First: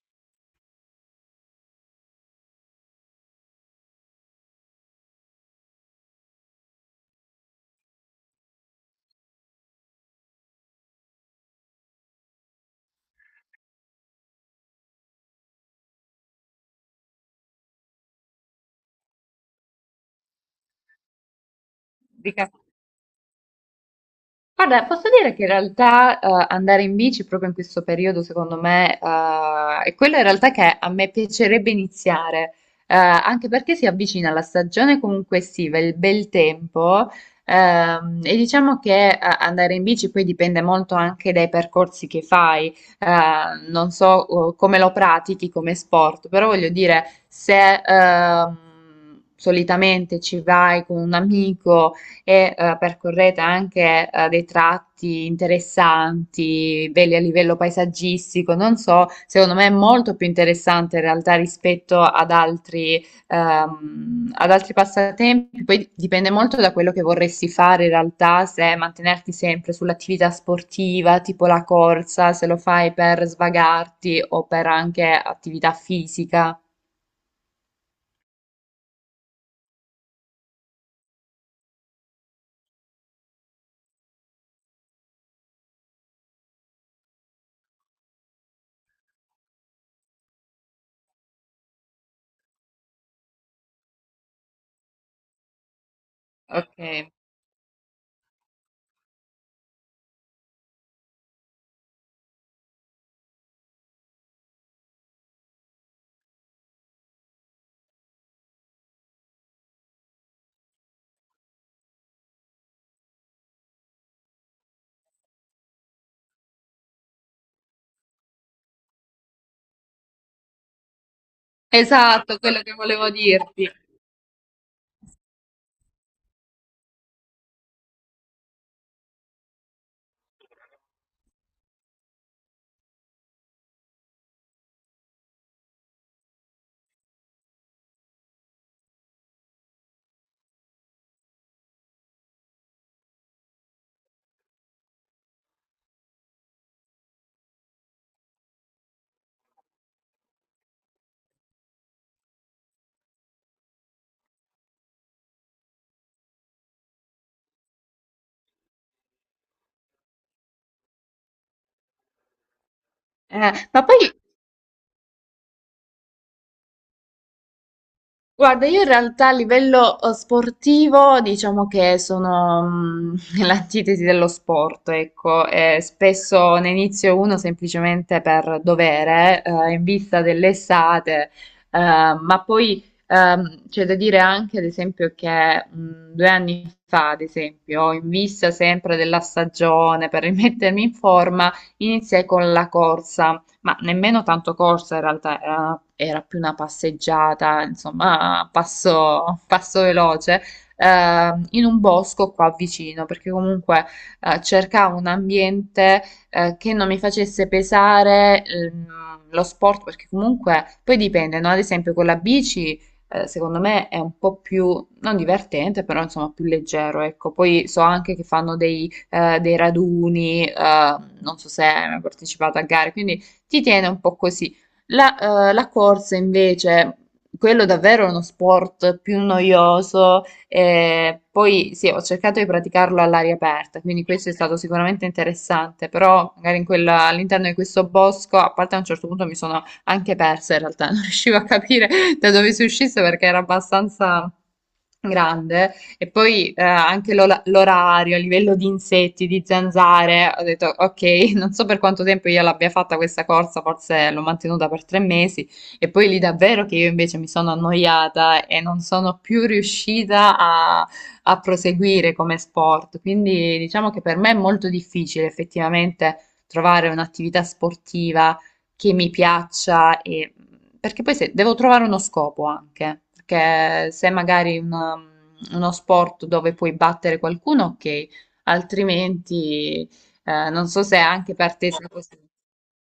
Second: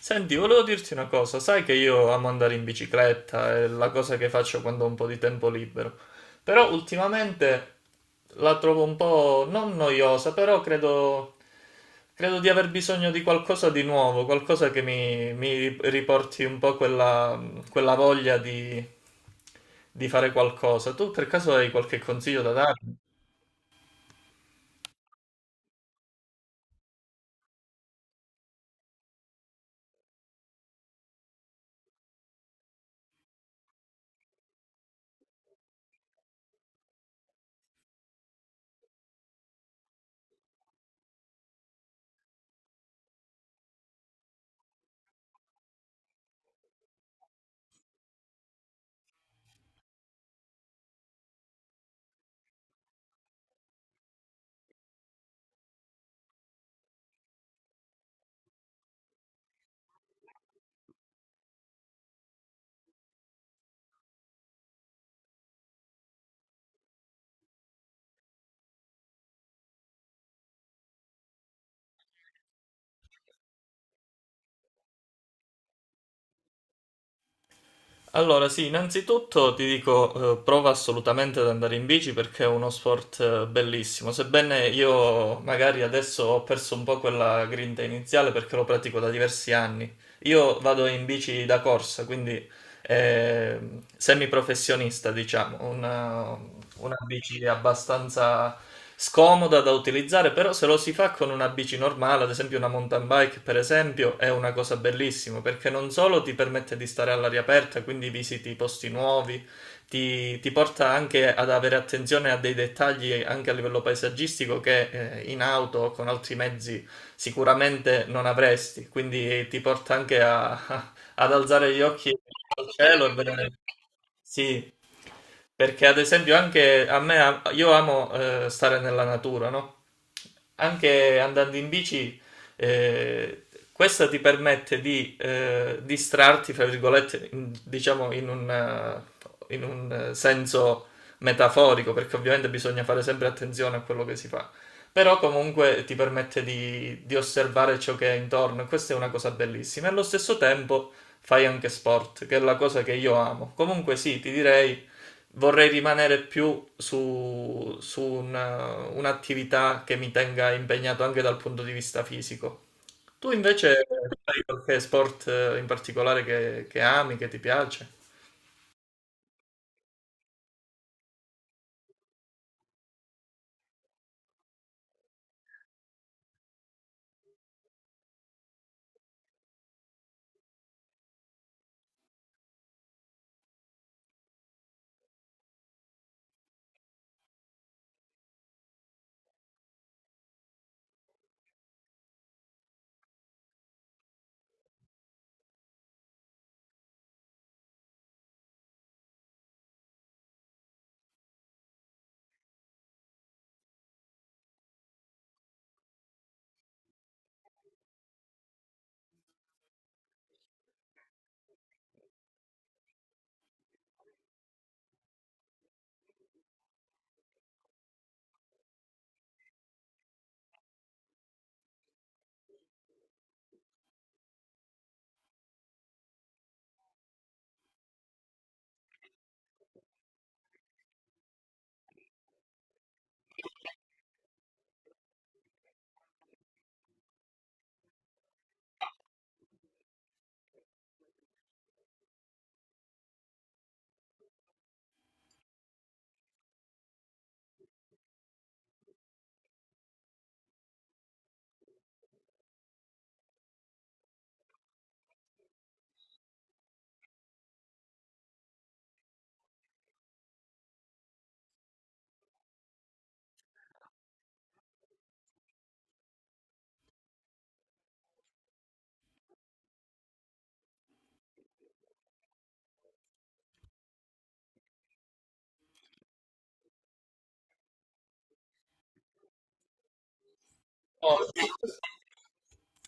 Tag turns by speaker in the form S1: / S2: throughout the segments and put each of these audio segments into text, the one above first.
S1: Senti, volevo dirti una cosa, sai che io amo andare in bicicletta, è la cosa che faccio quando ho un po' di tempo libero, però ultimamente la trovo un po' non noiosa, però credo di aver bisogno di qualcosa di nuovo, qualcosa che mi riporti un po' quella, quella voglia di fare qualcosa. Tu per caso hai qualche consiglio
S2: Dica-
S1: da darmi?
S2: Guarda, posso dire che in realtà andare in bici proprio in questo periodo, secondo me, è quello in realtà che a me piacerebbe iniziare, anche perché si avvicina la stagione comunque estiva, il bel tempo, e diciamo che andare in bici poi dipende molto anche dai percorsi che fai, non so come lo pratichi come sport, però voglio dire, se solitamente ci vai con un amico, e percorrete anche dei tratti interessanti, belli a livello paesaggistico, non so, secondo me è molto più interessante in realtà rispetto ad altri passatempi, poi dipende molto da quello che vorresti fare in realtà, se mantenerti sempre sull'attività sportiva, tipo la corsa, se lo fai per svagarti o per anche attività fisica.
S1: Allora, sì, innanzitutto ti dico, prova assolutamente ad andare in bici perché è uno sport bellissimo, sebbene io magari adesso ho perso un po' quella grinta iniziale perché lo pratico da diversi anni. Io vado in bici da corsa, quindi eh, semiprofessionista, diciamo,
S2: Ok,
S1: una bici abbastanza scomoda da utilizzare, però se lo si fa con una bici normale, ad esempio una mountain bike, per esempio, è una cosa bellissima, perché non solo ti permette di stare all'aria aperta, quindi visiti posti nuovi, ti porta anche ad avere attenzione a dei dettagli anche a livello paesaggistico che in auto o con altri mezzi sicuramente non avresti, quindi ti porta anche ad alzare gli occhi
S2: esatto, quello
S1: al
S2: che
S1: cielo
S2: volevo
S1: e vedere.
S2: dirti.
S1: Sì, perché ad esempio anche a me, io amo stare nella natura, no? Anche andando in bici, eh, questa ti permette di distrarti, fra virgolette, diciamo in un senso metaforico, perché ovviamente bisogna fare sempre attenzione a quello che si fa. Però comunque ti permette di osservare ciò che è intorno e questa è una cosa bellissima. E allo stesso tempo fai anche sport, che è la cosa che io amo. Comunque sì, ti direi vorrei rimanere più su un'attività che mi tenga impegnato anche dal punto di vista fisico. Tu
S2: Eh, ma
S1: invece
S2: poi
S1: fai qualche sport in particolare che ami, che ti piace?
S2: guarda, io in realtà a livello sportivo diciamo che sono l'antitesi dello sport, ecco, e spesso ne inizio uno semplicemente per dovere, in vista dell'estate, ma poi c'è da dire anche, ad esempio, che 2 anni fa, ad esempio, in vista sempre della stagione, per rimettermi in forma, iniziai con la corsa, ma nemmeno tanto corsa in realtà, era più una passeggiata, insomma, passo, passo veloce, in un bosco qua vicino, perché comunque cercavo un ambiente che non mi facesse pesare lo sport, perché comunque poi dipende, no? Ad esempio con la bici secondo me è un po' più, non divertente, però insomma più leggero, ecco. Poi so anche che fanno dei raduni, non so se hai mai partecipato a gare, quindi ti tiene un po' così. La corsa invece, quello davvero è uno sport più noioso. Poi sì, ho cercato di praticarlo all'aria aperta, quindi questo è stato sicuramente interessante, però magari in all'interno di questo bosco, a parte a un certo punto mi sono anche persa in realtà, non riuscivo a capire da dove si uscisse perché era abbastanza grande. E poi anche l'orario, a livello di insetti, di zanzare, ho detto ok, non so per quanto tempo io l'abbia fatta questa corsa, forse l'ho mantenuta per 3 mesi, e poi lì davvero che io invece mi sono annoiata e non sono più riuscita a proseguire come sport. Quindi diciamo che per me è molto difficile effettivamente trovare un'attività sportiva che mi piaccia, e perché poi se, devo trovare uno scopo anche, perché se magari uno sport dove puoi battere qualcuno, ok, altrimenti non so se
S1: No.
S2: anche per te sia così.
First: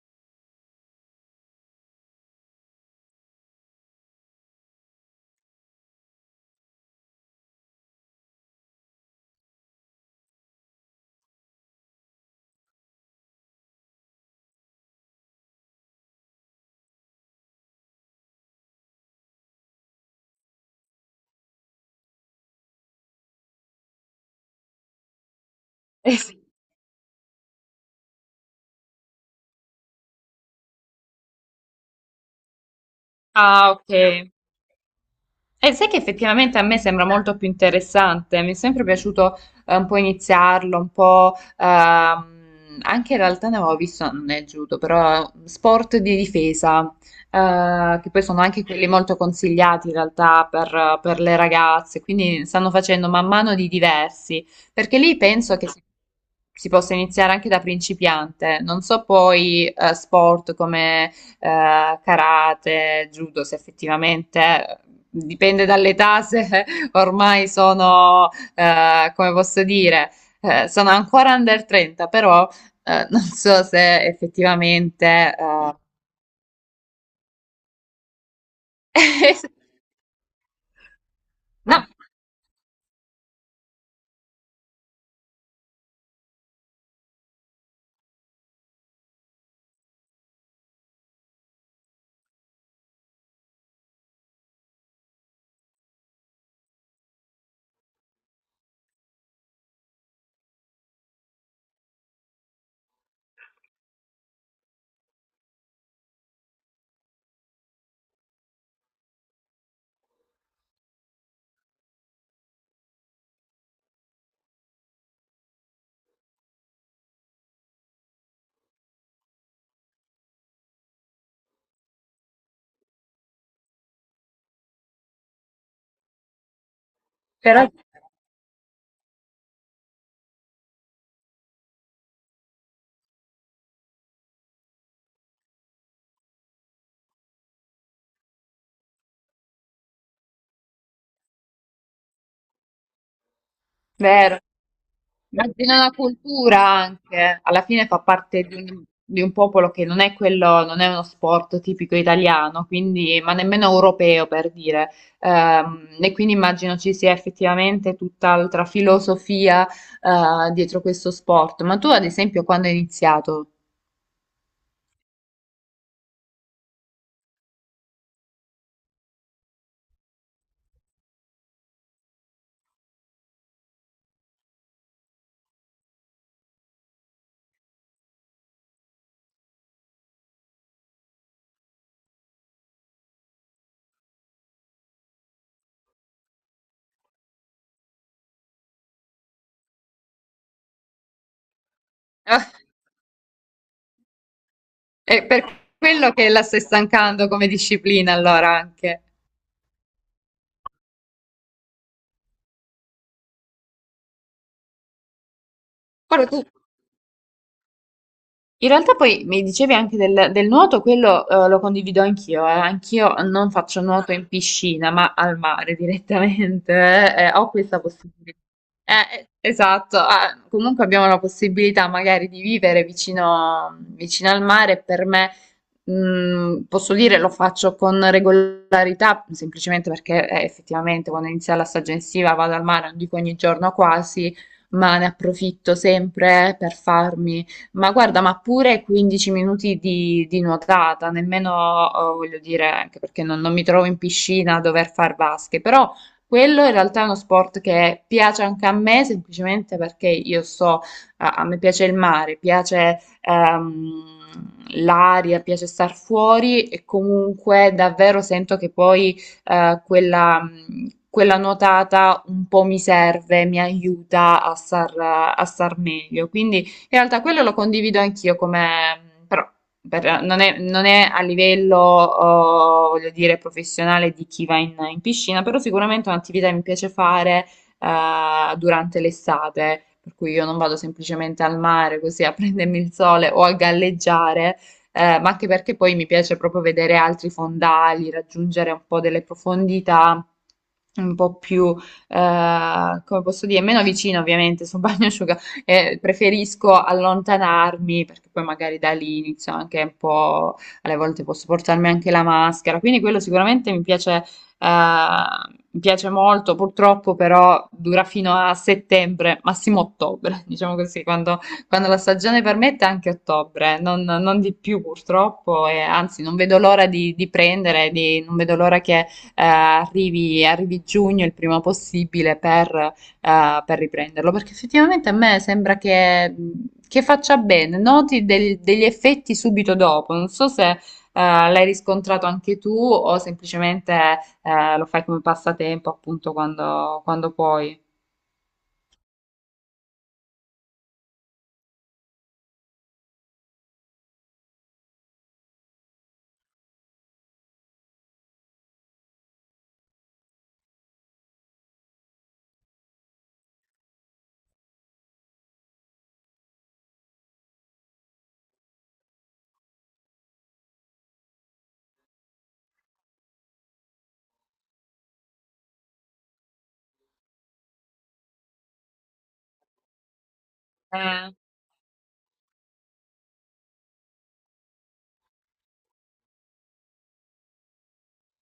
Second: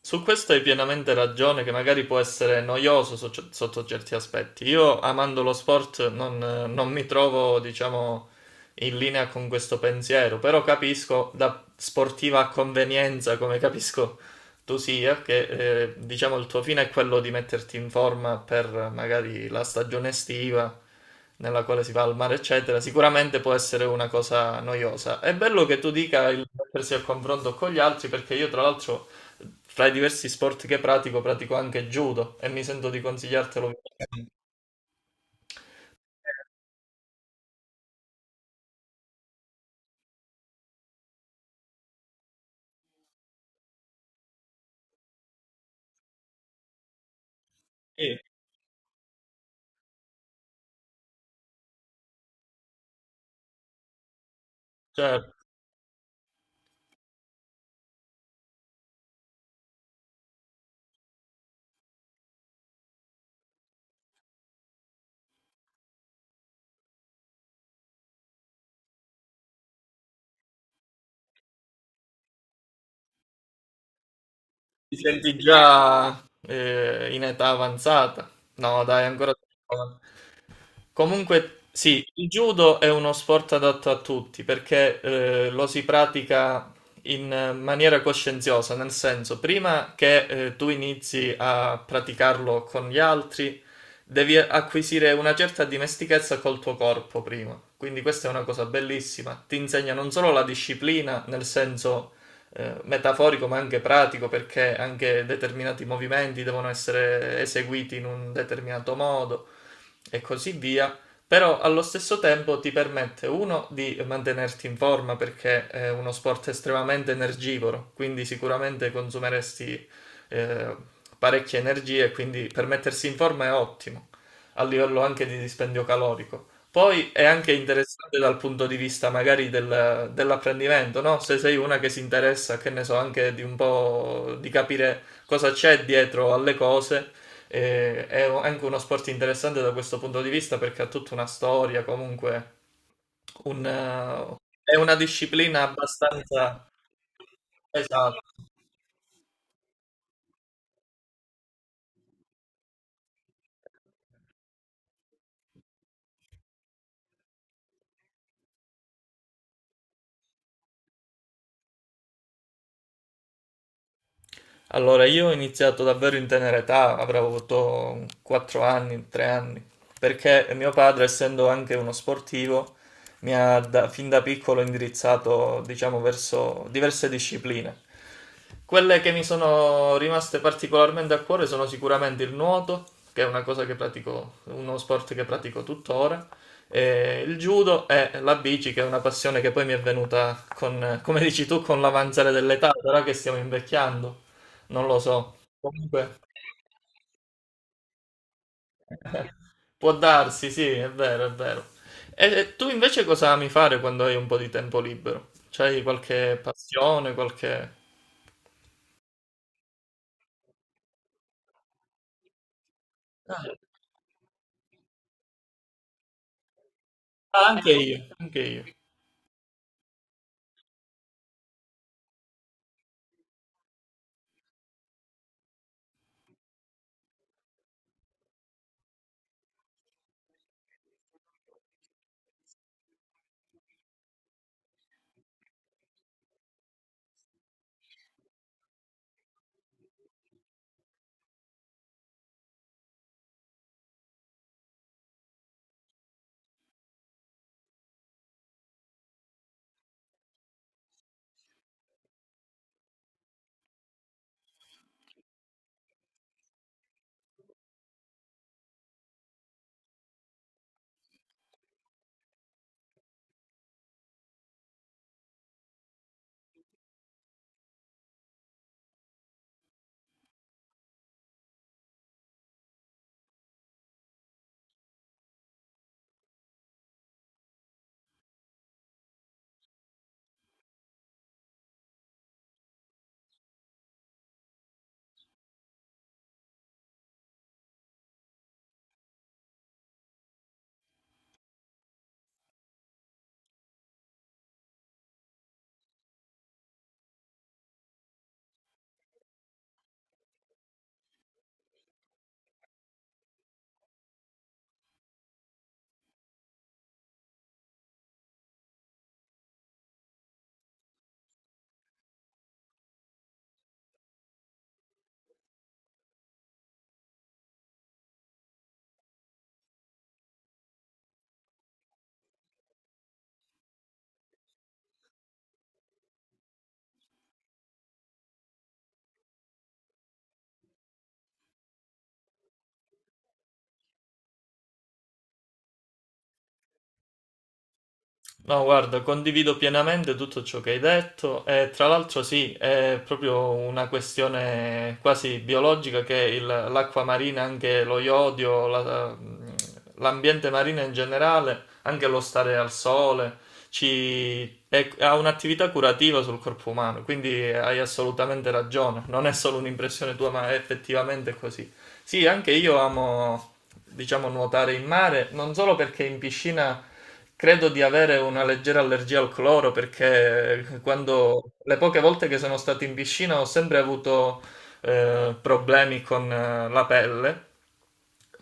S1: Su questo hai pienamente ragione, che magari può essere noioso sotto certi aspetti. Io, amando lo sport, non mi trovo, diciamo, in linea con questo pensiero, però capisco da sportiva a convenienza, come capisco tu sia, che diciamo il tuo fine è quello di metterti in forma per magari la stagione estiva nella quale si va al mare, eccetera, sicuramente può essere una cosa noiosa. È bello che tu
S2: Eh
S1: dica
S2: sì.
S1: il mettersi a confronto con gli altri, perché io, tra l'altro. Tra i diversi sport che pratico, pratico anche judo e mi sento di
S2: Ah,
S1: consigliartelo.
S2: ok. E sai che effettivamente a me sembra molto più interessante, mi è sempre piaciuto un po' iniziarlo, un po'. Anche in realtà ne avevo visto, non è judo, però sport di difesa, che
S1: Sì,
S2: poi sono anche quelli molto consigliati in realtà per le ragazze, quindi stanno facendo man mano di diversi, perché lì
S1: certo.
S2: penso che si possa iniziare anche da principiante, non so poi sport come karate, judo, se effettivamente dipende dall'età, se ormai sono, come posso dire, sono ancora under 30, però non so se
S1: Ti
S2: effettivamente.
S1: senti già in età avanzata. No, dai, ancora. Comunque,
S2: No,
S1: sì, il judo è uno sport adatto a tutti perché lo si pratica in maniera coscienziosa, nel senso, prima che tu inizi a praticarlo con gli altri, devi acquisire una certa dimestichezza col tuo corpo prima. Quindi questa è una cosa bellissima, ti insegna non solo la disciplina, nel senso metaforico ma anche pratico, perché anche determinati movimenti devono essere eseguiti in un determinato modo e così via, però allo stesso tempo ti permette uno di mantenerti in forma perché è uno sport estremamente energivoro, quindi sicuramente consumeresti eh, parecchie energie, quindi per mettersi in forma è ottimo, a livello anche di dispendio calorico. Poi è anche
S2: però.
S1: interessante dal punto di vista magari dell'apprendimento, no? Se sei una che si interessa, che ne so, anche di un po' di capire cosa c'è dietro alle cose, e è anche uno sport interessante da questo punto di vista perché ha tutta una storia, comunque un,
S2: Vero.
S1: è una disciplina
S2: Immagina la
S1: abbastanza.
S2: cultura anche, alla fine fa
S1: Esatto.
S2: parte di un popolo che non è quello, non è uno sport tipico italiano, quindi, ma nemmeno europeo per dire. E quindi immagino ci sia effettivamente tutt'altra filosofia, dietro questo sport. Ma tu, ad esempio, quando hai iniziato?
S1: Allora, io ho iniziato davvero in tenera età, avrò avuto 4 anni, 3 anni, perché mio padre, essendo anche uno sportivo, mi ha fin da piccolo indirizzato, diciamo, verso diverse discipline. Quelle che mi sono rimaste particolarmente a cuore sono sicuramente il nuoto, che è una cosa che pratico, uno sport che pratico tuttora, e il judo e la bici, che è una passione che poi mi è venuta con, come dici tu, con l'avanzare
S2: Ah,
S1: dell'età, però che stiamo invecchiando, non lo
S2: è
S1: so.
S2: per quello
S1: Comunque
S2: che la stai stancando come disciplina, allora anche.
S1: può darsi, sì, è vero, è vero. E tu invece cosa ami fare quando hai un po' di tempo libero? C'hai
S2: Guarda,
S1: qualche passione, qualche.
S2: in realtà poi mi dicevi anche del nuoto, quello lo condivido anch'io, eh. Anch'io
S1: Ah,
S2: non faccio nuoto in piscina, ma al mare direttamente, ho
S1: anche
S2: questa
S1: io,
S2: possibilità.
S1: anche io.
S2: Esatto, ah, comunque abbiamo la possibilità magari di vivere vicino, vicino al mare. Per me, posso dire, lo faccio con regolarità, semplicemente perché effettivamente quando inizia la stagione estiva vado al mare, non dico ogni giorno quasi, ma ne approfitto sempre per farmi, ma guarda, ma pure 15 minuti di nuotata, nemmeno, voglio dire, anche perché non mi trovo in piscina a dover far vasche, però quello in realtà è uno sport che piace anche a me, semplicemente perché io so, a me piace il mare, piace l'aria, piace star fuori, e comunque davvero sento che poi quella nuotata un po' mi serve, mi aiuta a star meglio. Quindi in realtà quello lo condivido anch'io come, però non è a livello, oh, voglio dire, professionale di chi va in piscina, però sicuramente è un'attività che mi piace fare, durante l'estate, per cui io non vado semplicemente al mare così a prendermi il sole o a galleggiare, ma anche perché poi mi piace proprio vedere altri fondali, raggiungere un po' delle profondità un po' più, come posso dire, meno vicino ovviamente su un bagno preferisco allontanarmi, perché poi magari da lì inizio anche un po', alle volte posso portarmi anche la maschera, quindi quello sicuramente eh, mi piace molto, purtroppo però dura fino a settembre, massimo ottobre, diciamo così, quando, quando la stagione permette anche ottobre, non di più purtroppo, e anzi non vedo l'ora di prendere, non vedo l'ora che arrivi giugno il prima possibile per riprenderlo, perché effettivamente a me sembra che faccia bene, noti degli effetti subito dopo, non so se l'hai riscontrato anche tu o semplicemente lo fai come passatempo appunto quando puoi.
S1: No, guarda, condivido pienamente tutto ciò che hai detto e tra l'altro sì, è proprio una questione quasi biologica che l'acqua marina, anche lo iodio, l'ambiente marino in generale, anche lo stare al sole, ha un'attività curativa sul corpo umano, quindi hai assolutamente ragione, non è solo un'impressione tua, ma è effettivamente così. Sì, anche io amo, diciamo, nuotare in mare, non solo perché in piscina credo di avere una leggera allergia al cloro, perché
S2: Eh,
S1: quando, le poche volte che sono stato in piscina ho sempre avuto problemi con la pelle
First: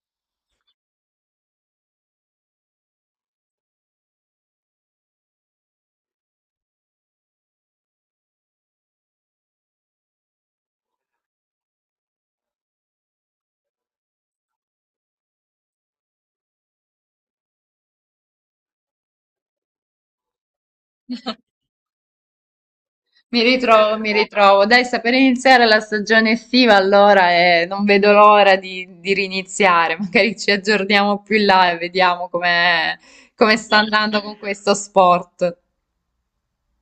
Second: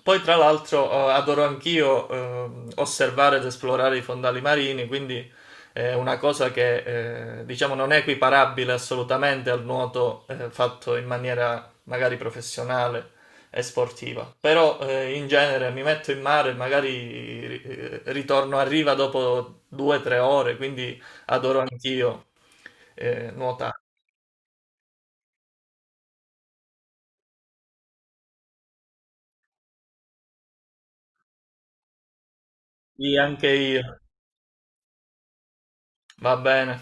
S1: poi, tra l'altro, adoro anch'io osservare ed esplorare i fondali marini, quindi è una cosa che diciamo non è equiparabile assolutamente al nuoto fatto in maniera magari professionale e sportiva. Però in genere mi metto in mare, e magari ritorno a riva dopo 2 o 3 ore, quindi adoro anch'io
S2: mi
S1: nuotare.
S2: ritrovo, mi ritrovo. Dai, sta per iniziare la stagione estiva allora e non vedo l'ora di riniziare, magari ci aggiorniamo più in là e vediamo come
S1: Sì, anche
S2: come sta
S1: io.
S2: andando con questo sport.
S1: Va bene.